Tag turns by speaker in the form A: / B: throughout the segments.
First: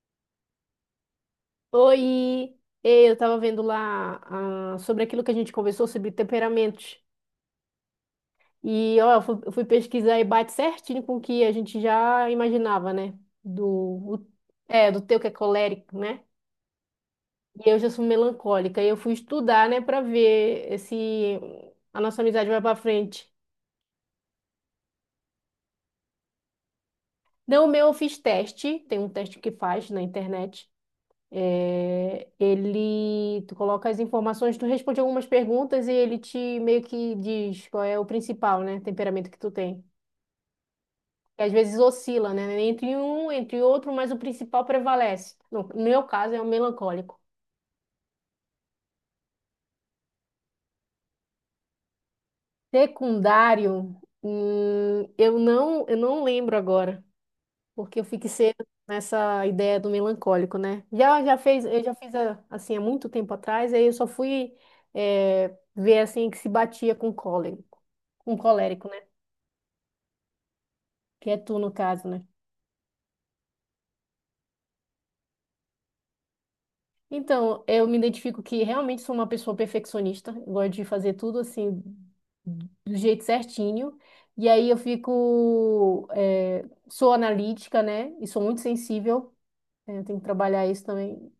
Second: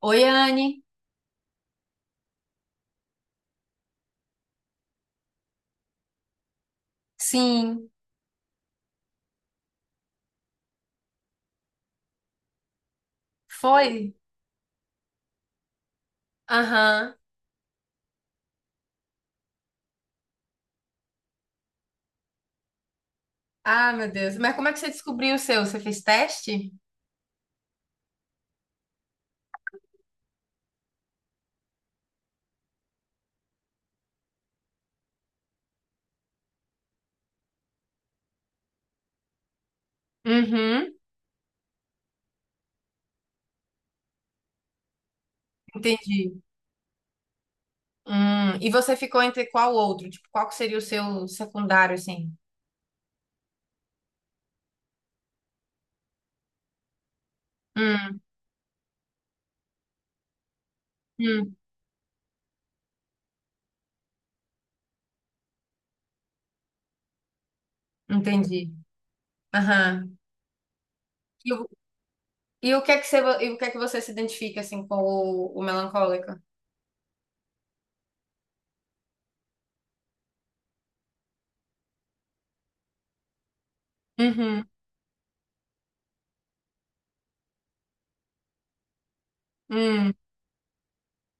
A: Oi, Anne.
B: Oi. Ei, eu tava vendo lá sobre aquilo que a gente conversou sobre temperamentos.
A: Sim,
B: E ó, eu fui pesquisar e bate certinho com o que a gente já imaginava, né? Do,
A: foi?
B: o- do teu que é colérico, né?
A: Aham.
B: E eu já sou melancólica. E eu fui estudar, né, pra ver se a nossa amizade vai pra frente.
A: Ah, meu Deus. Mas como é seu? Você fez teste?
B: Não, o meu eu fiz teste, tem um teste que faz na internet. É, ele, tu coloca as informações, tu responde algumas perguntas e ele te meio que diz qual é o principal, né, temperamento que tu tem.
A: Uhum.
B: Que às vezes oscila, né, entre um, entre outro, mas o principal prevalece. No meu caso
A: Entendi.
B: é o melancólico.
A: Hum. E você ficou entre qual outro? Tipo, qual que seria o seu secundário, assim?
B: Secundário, eu não lembro agora. Porque eu
A: Hum,
B: fico cedo nessa ideia do melancólico, né?
A: hum.
B: Eu já fiz assim há muito tempo atrás, aí eu só fui ver assim que se batia com cólico, com
A: Entendi.
B: colérico, né?
A: Aham.
B: Que é
A: E, o
B: tu no caso, né?
A: e o que é que você, e o que é que você se identifica, assim, com o melancólico?
B: Então, eu me identifico que realmente sou uma pessoa perfeccionista, eu gosto de fazer tudo assim do jeito certinho. E
A: Uhum.
B: aí eu fico, sou analítica, né? E sou muito sensível. Né? Eu
A: Hum.
B: tenho que trabalhar isso também.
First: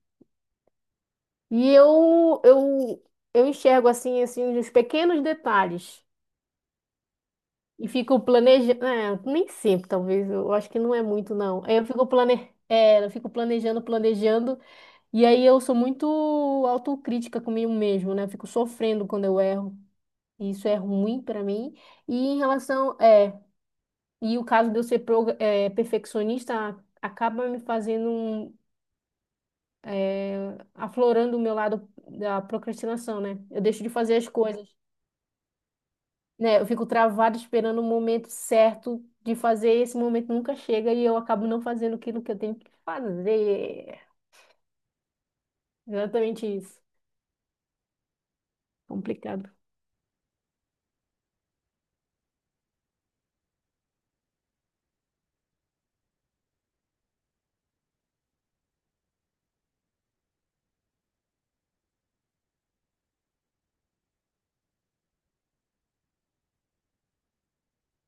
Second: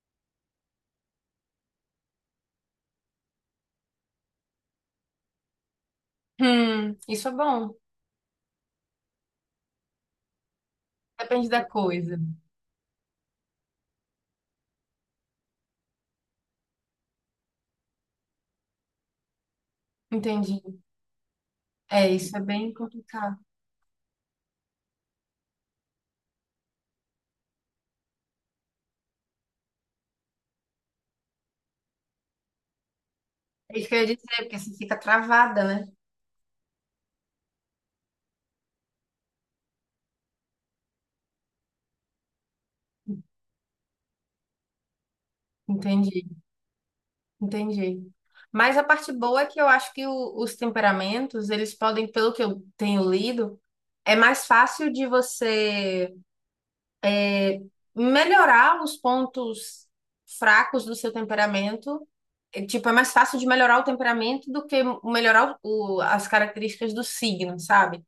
B: E eu, eu, eu enxergo assim, assim, os pequenos detalhes.
A: Hum. Isso é bom.
B: E fico planejando. É, nem sempre, talvez. Eu acho que não é muito,
A: Depende da
B: não. Aí eu fico
A: coisa.
B: eu fico planejando, planejando. E aí eu sou muito autocrítica comigo mesmo, né? Eu fico sofrendo quando eu erro. E
A: Entendi.
B: isso é ruim pra mim.
A: É,
B: E
A: isso
B: em
A: é bem
B: relação. É,
A: complicado.
B: e o caso de eu ser perfeccionista acaba me fazendo aflorando o meu lado da procrastinação, né? Eu
A: É
B: deixo
A: isso
B: de
A: que eu ia
B: fazer as
A: dizer, porque
B: coisas.
A: você fica travada, né?
B: Né? Eu fico travada esperando o momento certo de fazer, e esse momento nunca chega e eu acabo não fazendo aquilo que eu tenho que fazer.
A: Entendi.
B: Exatamente isso.
A: Entendi. Mas a parte boa é
B: Complicado.
A: que eu acho que os temperamentos, eles podem, pelo que eu tenho lido, é mais fácil de você melhorar os pontos fracos do seu temperamento. É, tipo, é mais fácil de melhorar o temperamento do que melhorar as características do signo, sabe?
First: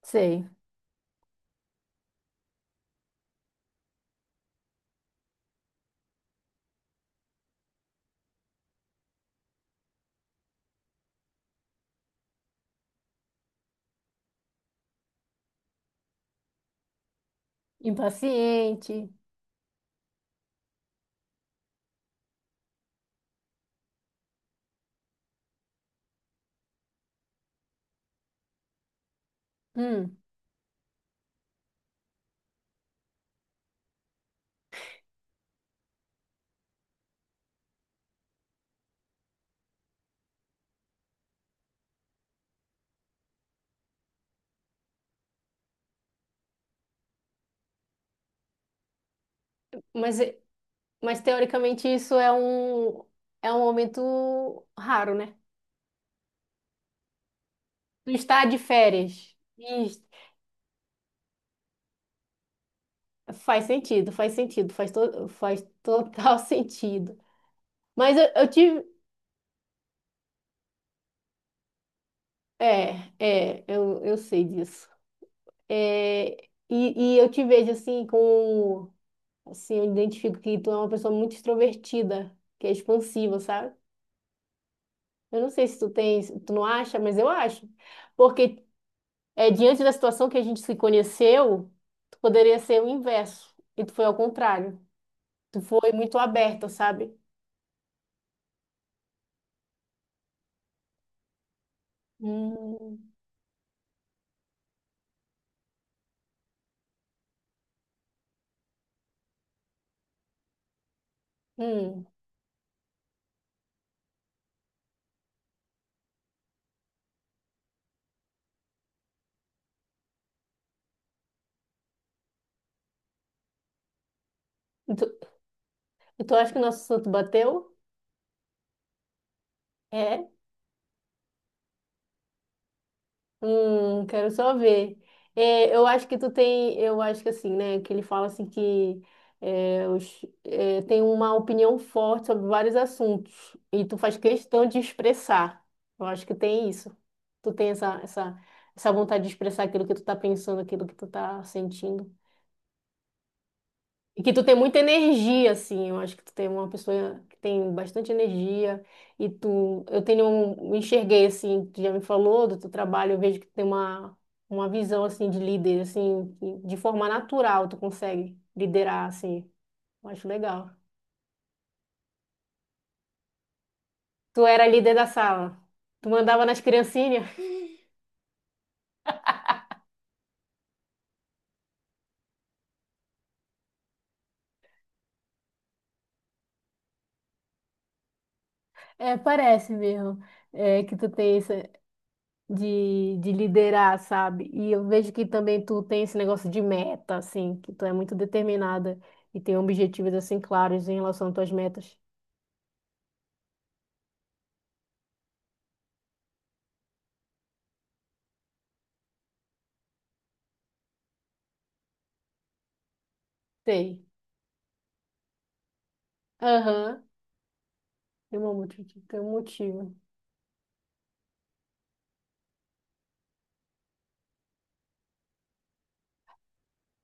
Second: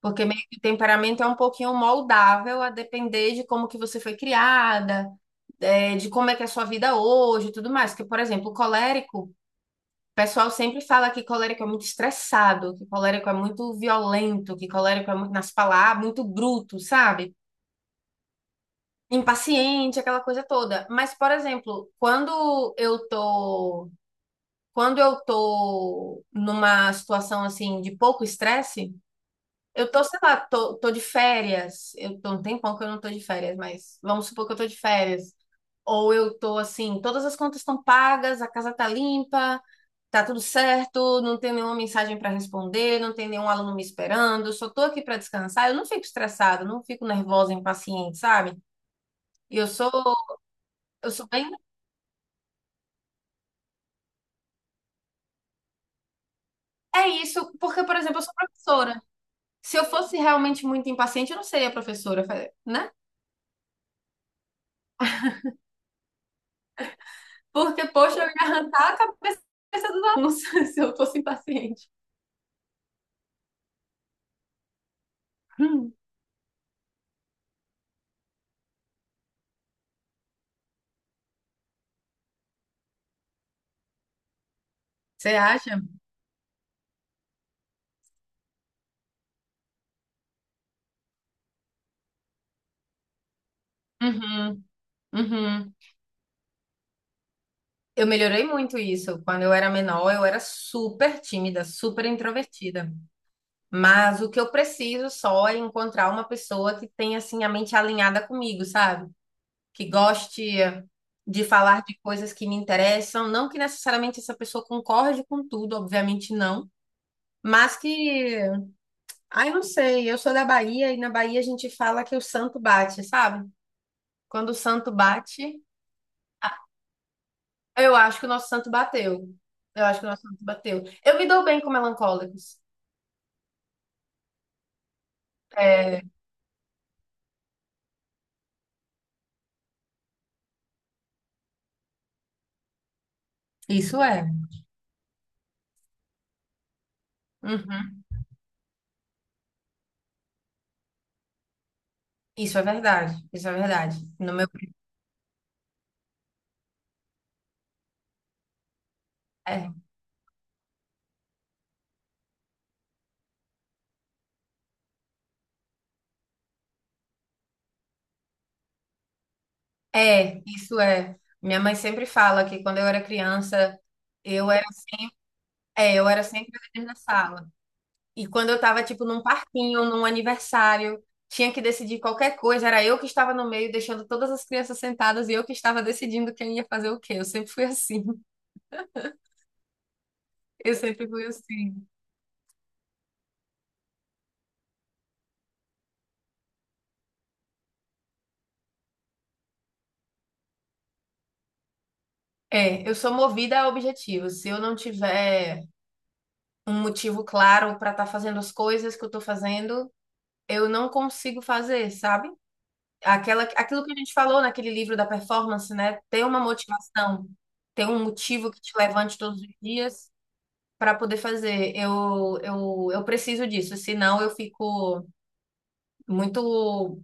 A: Porque meio
B: Sei.
A: que o temperamento é um pouquinho moldável a depender de como que você foi criada, é, de como é que é a sua vida hoje e tudo mais. Porque, por exemplo, o colérico. O pessoal sempre fala que colérico é muito estressado, que colérico é muito violento, que colérico é muito nas palavras, ah, muito bruto, sabe?
B: Impaciente.
A: Impaciente, aquela coisa toda. Mas, por exemplo, quando eu tô numa situação assim de pouco estresse, eu tô,
B: Hum.
A: sei lá, tô de férias. Eu tô um tempão que eu não tô de férias, mas vamos supor que eu tô de férias. Ou eu tô assim, todas as contas estão pagas, a casa tá limpa, tá tudo certo, não tem nenhuma mensagem para responder, não tem nenhum aluno me esperando, só tô aqui para descansar. Eu não fico estressada, não fico nervosa, impaciente, sabe? E eu sou,
B: Mas,
A: eu
B: mas
A: sou bem.
B: teoricamente é um momento raro, né?
A: É isso, porque, por
B: Tu
A: exemplo, eu sou
B: está de
A: professora.
B: férias.
A: Se eu
B: Isso.
A: fosse realmente muito impaciente, eu não seria professora, né?
B: Faz sentido, faz sentido, faz total sentido.
A: Porque,
B: Mas
A: poxa, eu ia
B: eu tive.
A: arrancar a cabeça dos alunos se eu fosse impaciente.
B: É, é, eu sei disso.
A: Hum.
B: É, e eu te vejo assim com, assim, eu identifico que tu é uma pessoa muito extrovertida, que é expansiva, sabe?
A: Você
B: Eu não sei se
A: acha?
B: tu tens, tu não acha, mas eu acho. Porque é, diante da situação que a gente se conheceu, tu poderia ser o inverso, e tu foi ao
A: Uhum,
B: contrário. Tu
A: uhum.
B: foi muito aberta, sabe?
A: Eu melhorei muito isso. Quando eu era menor, eu era super tímida, super introvertida.
B: Hum,
A: Mas o que eu preciso só é encontrar uma pessoa que tenha assim a mente alinhada comigo, sabe? Que goste de falar de
B: hum.
A: coisas que me interessam, não que necessariamente essa pessoa concorde com tudo, obviamente não, mas que, ai, não sei, eu sou da Bahia e na Bahia a gente fala que o santo bate, sabe? Quando o santo
B: E tu,
A: bate,
B: e tu acha que o nosso santo bateu?
A: eu acho que o nosso santo bateu. Eu acho que o nosso
B: É.
A: santo bateu. Eu me dou bem com melancólicos.
B: Quero só ver. É, eu
A: É,
B: acho que tu tem, eu acho que assim, né, que ele fala assim que é, tem uma opinião forte sobre vários assuntos e tu
A: isso
B: faz
A: é.
B: questão de expressar. Eu acho que tem isso. Tu tem essa,
A: Uhum.
B: essa, essa vontade de expressar aquilo que tu tá pensando, aquilo que tu tá sentindo.
A: Isso é verdade. Isso é verdade.
B: E
A: No
B: que tu
A: meu,
B: tem muita energia, assim. Eu acho que tu tem uma pessoa que tem bastante energia. E
A: é,
B: tu, eu tenho, me enxerguei, assim, tu já me falou do teu trabalho, eu vejo que tu tem uma visão, assim, de líder, assim, que de forma natural tu consegue liderar, assim. Eu acho legal.
A: isso é. Minha mãe sempre fala que quando eu era criança,
B: Tu
A: eu era,
B: era líder da sala.
A: é, eu
B: Tu
A: era
B: mandava
A: sempre
B: nas
A: a líder da
B: criancinhas.
A: sala. E quando eu tava, tipo, num parquinho, num aniversário, tinha que decidir qualquer coisa, era eu que estava no meio, deixando todas as crianças sentadas e eu que estava decidindo quem ia fazer o quê. Eu sempre fui assim.
B: É, parece mesmo,
A: Eu
B: é, que
A: sempre
B: tu
A: fui
B: tem isso,
A: assim.
B: de liderar, sabe? E eu vejo que também tu tem esse negócio de meta, assim, que tu é muito determinada e tem objetivos, assim, claros em relação às tuas metas.
A: É, eu sou movida a objetivos. Se eu não tiver um motivo claro para estar fazendo as coisas que eu estou fazendo, eu não consigo fazer, sabe? Aquela, aquilo que a
B: Sei.
A: gente falou naquele livro da performance, né? Ter uma
B: Aham.
A: motivação, ter um
B: Tem
A: motivo
B: um
A: que te
B: motivo.
A: levante
B: Tem um
A: todos os
B: motivo.
A: dias para poder fazer. Eu preciso disso, senão eu fico muito.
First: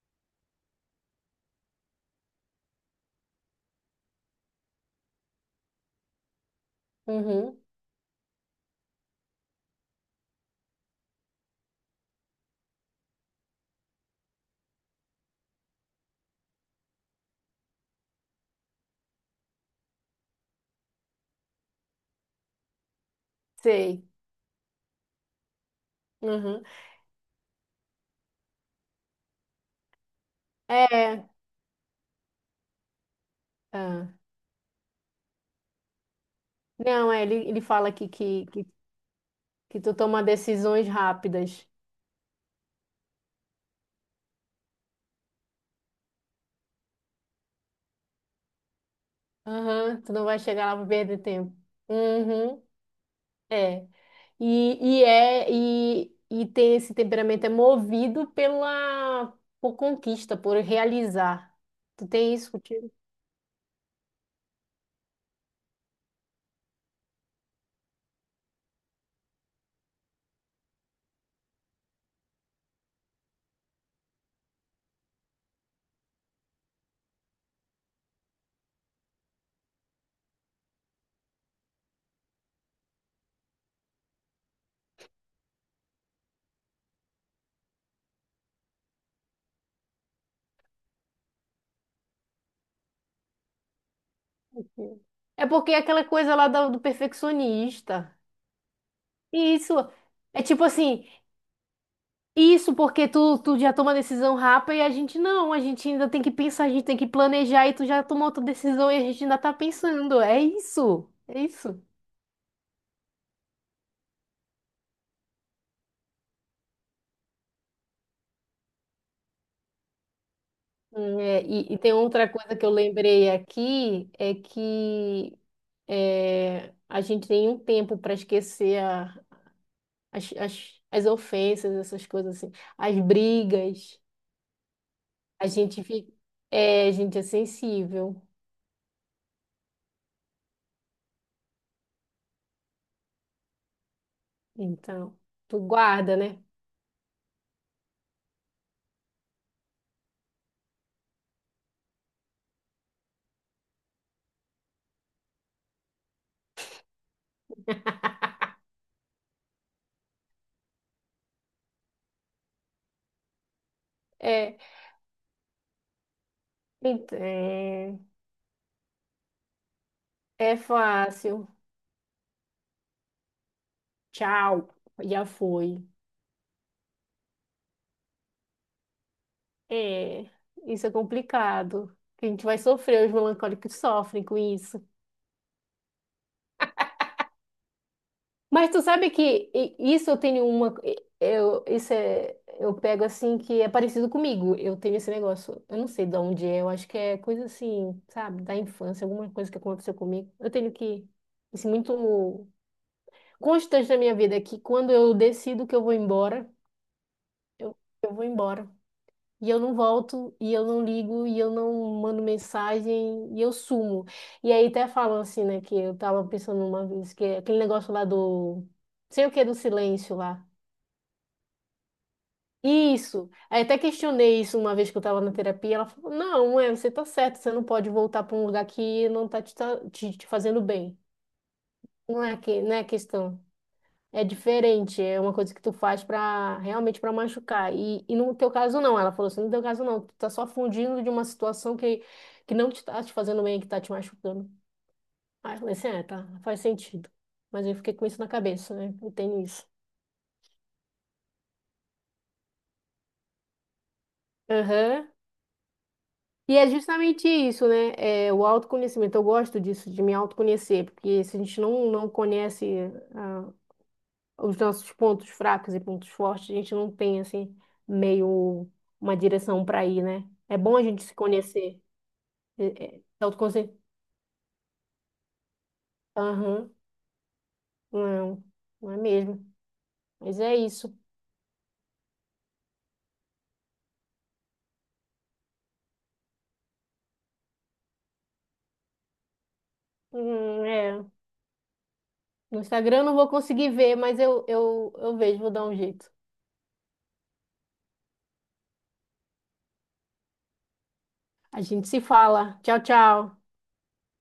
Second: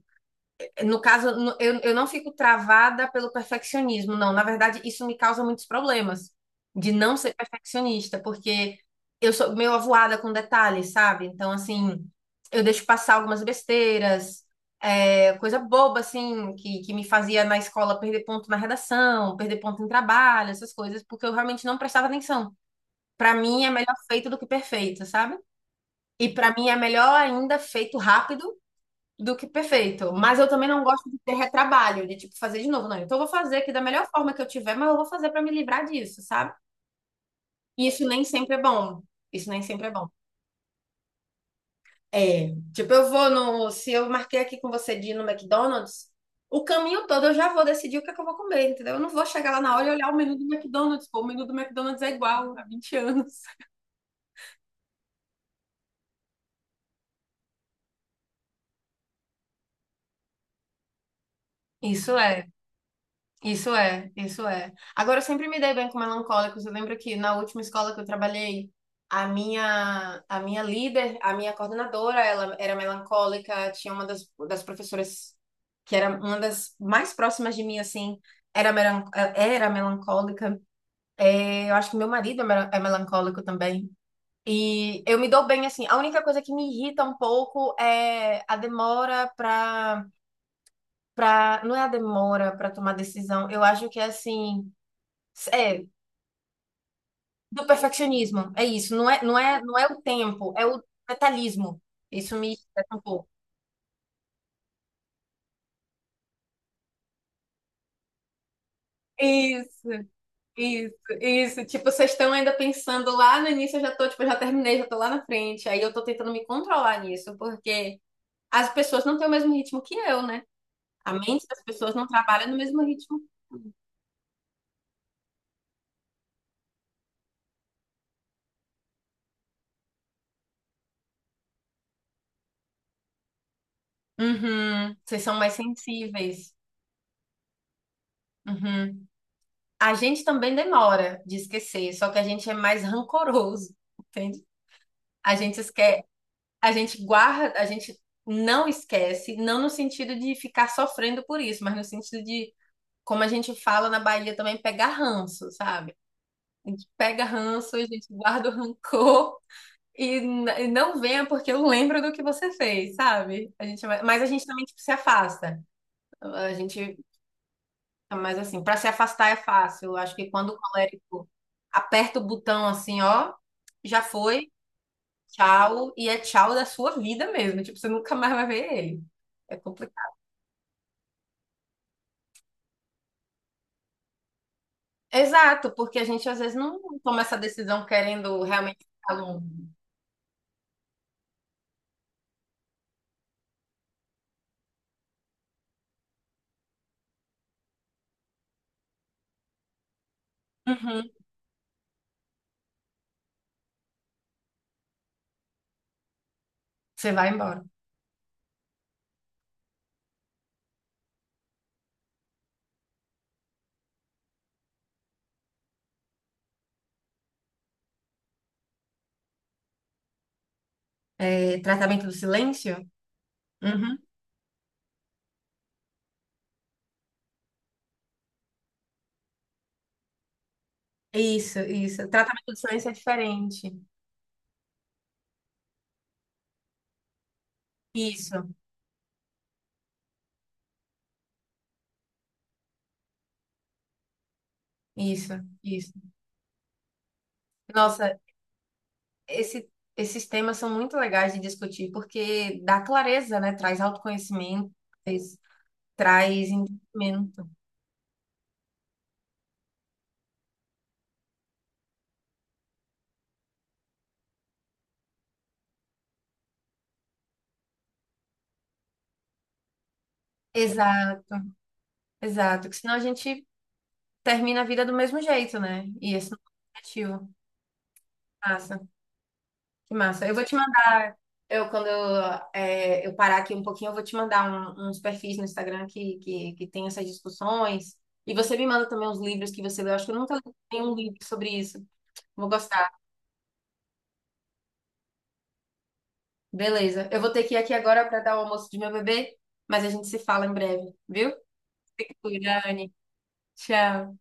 A: No caso, eu não fico travada pelo perfeccionismo, não. Na verdade, isso me causa muitos problemas de não ser
B: Uhum.
A: perfeccionista, porque eu sou meio avoada com detalhes, sabe? Então, assim, eu deixo passar algumas besteiras, é, coisa boba, assim, que me fazia na escola perder ponto na redação, perder ponto em trabalho, essas coisas, porque eu realmente não prestava atenção. Para mim, é melhor
B: Sei.
A: feito do que perfeito, sabe? E para
B: Uhum.
A: mim, é melhor ainda feito rápido do que perfeito. Mas eu também não gosto de
B: É.
A: ter retrabalho, de tipo fazer de novo, não. Então eu vou fazer aqui da melhor
B: Ah.
A: forma que eu tiver, mas eu vou fazer pra me livrar disso, sabe?
B: Não, é, ele
A: E
B: fala
A: isso
B: aqui
A: nem sempre é bom. Isso nem
B: que
A: sempre é
B: tu
A: bom.
B: toma decisões rápidas.
A: É, tipo, eu vou no, se eu marquei aqui com você de ir no McDonald's, o caminho todo eu já vou decidir o que é que eu vou comer, entendeu? Eu não vou chegar lá na hora e
B: Aham.
A: olhar
B: Tu
A: o
B: não
A: menu
B: vai
A: do
B: chegar lá pra
A: McDonald's,
B: perder
A: pô, o menu do
B: tempo.
A: McDonald's é igual há
B: Uhum.
A: 20 anos.
B: É. E tem esse temperamento é movido pela por conquista, por realizar. Tu
A: Isso
B: tem
A: é.
B: isso contigo?
A: Isso é. Agora, eu sempre me dei bem com melancólicos. Eu lembro que na última escola que eu trabalhei, a minha líder, a minha coordenadora, ela era melancólica. Tinha uma das professoras que era uma das mais próximas de mim, assim, era, melan- era melancólica. É, eu acho que meu marido é melancólico também. E eu me dou bem, assim. A única coisa que me irrita um pouco é a demora para. Não é a demora para tomar decisão. Eu acho que é assim.
B: É porque é
A: É,
B: aquela coisa lá do, do
A: do
B: perfeccionista.
A: perfeccionismo. É isso.
B: E isso
A: Não é o
B: é
A: tempo,
B: tipo
A: é o
B: assim,
A: detalhismo. Isso me
B: isso
A: estressa um
B: porque
A: pouco.
B: tu, tu já toma decisão rápida e a gente não, a gente ainda tem que pensar, a gente tem que planejar e tu já tomou outra decisão e a gente ainda tá
A: Isso,
B: pensando. É
A: isso,
B: isso, é
A: isso.
B: isso.
A: Tipo, vocês estão ainda pensando lá no início, eu já tô, tipo, eu já terminei, já tô lá na frente. Aí eu tô tentando me controlar nisso, porque as pessoas não têm o mesmo ritmo que eu, né? A
B: É,
A: mente das
B: e tem
A: pessoas não
B: outra
A: trabalha no
B: coisa que eu
A: mesmo ritmo.
B: lembrei aqui, é que é, a gente tem um tempo para esquecer as, as ofensas, essas coisas assim, as brigas.
A: Uhum, vocês são
B: A
A: mais
B: gente fica,
A: sensíveis.
B: é, a gente é sensível.
A: Uhum. A gente também demora de esquecer, só que a gente é mais rancoroso, entende?
B: Então,
A: A
B: tu
A: gente esquece,
B: guarda, né?
A: a gente guarda, a gente não esquece, não no sentido de ficar sofrendo por isso, mas no sentido de, como a gente fala na Bahia também, pegar ranço, sabe? A gente pega ranço, a gente guarda o rancor e não venha porque eu lembro do que você fez, sabe? A gente, mas a gente
B: É,
A: também tipo, se afasta. A gente,
B: é,
A: mas assim, para se afastar é fácil. Eu acho que quando
B: é
A: o colérico
B: fácil.
A: aperta o botão assim, ó, já foi.
B: Tchau, já foi.
A: Tchau e é tchau da sua vida mesmo. Tipo, você nunca mais vai ver ele. É complicado.
B: É, isso é complicado. A gente vai sofrer, os melancólicos sofrem com isso.
A: Exato, porque a gente às vezes não toma essa decisão querendo
B: Mas
A: realmente
B: tu sabe
A: ficar longe.
B: que isso eu tenho uma. Eu, isso é. Eu pego assim que é parecido comigo. Eu tenho esse negócio. Eu não sei de onde é. Eu acho que é coisa assim, sabe? Da infância, alguma coisa que aconteceu comigo. Eu tenho que.
A: Uhum.
B: Isso é muito constante na minha vida é que quando eu decido que eu vou embora,
A: Você vai embora.
B: eu, eu vou embora. E eu não volto, e eu não ligo, e eu não mando mensagem, e eu sumo. E aí até falam assim, né, que eu tava pensando uma vez, que é aquele negócio lá do, sei o que, do silêncio lá.
A: É, tratamento do silêncio?
B: Isso. Aí até
A: Uhum.
B: questionei isso uma vez que eu tava na terapia, ela falou, não, é, você tá certo, você não pode voltar para um lugar que não tá te, te fazendo bem.
A: Isso, isso.
B: Não é
A: Tratamento do
B: que, não é
A: silêncio é
B: questão.
A: diferente.
B: É diferente, é uma coisa que tu faz pra realmente pra machucar. E no
A: Isso,
B: teu caso não, ela falou assim, no teu caso não, tu tá só fugindo de uma situação que não te tá te fazendo bem, que tá te machucando.
A: isso,
B: Aí eu falei assim,
A: isso.
B: é, tá, faz sentido. Mas eu fiquei com
A: Nossa,
B: isso na cabeça, né? Eu tenho isso.
A: esse, esses temas são muito legais de discutir, porque dá clareza, né? Traz autoconhecimento,
B: Aham.
A: traz traz
B: E é justamente
A: entendimento.
B: isso, né? É, o autoconhecimento. Eu gosto disso, de me autoconhecer, porque se a gente não, não conhece os nossos pontos fracos e pontos fortes, a gente não tem assim meio uma direção para ir, né? É bom a gente se
A: Exato,
B: conhecer.
A: exato. Que senão
B: É,
A: a
B: é,
A: gente
B: autoconhe-
A: termina a vida do mesmo jeito, né? E esse não é
B: Aham,
A: o objetivo.
B: não,
A: Massa,
B: não é mesmo.
A: que massa. Eu
B: Mas
A: vou te
B: é isso.
A: mandar. Eu, quando eu, eu parar aqui um pouquinho, eu vou te mandar uns perfis no Instagram que tem essas discussões. E você me manda também uns livros que você leu. Acho que eu nunca li nenhum
B: É.
A: livro sobre isso. Vou
B: No
A: gostar.
B: Instagram eu não vou conseguir ver, mas eu vejo, vou dar um jeito.
A: Beleza. Eu vou ter que ir aqui agora para dar o almoço de meu bebê, mas a gente se fala em breve, viu?
B: A gente se
A: Fica com
B: fala.
A: cuida,
B: Tchau,
A: Anne.
B: tchau.
A: Tchau.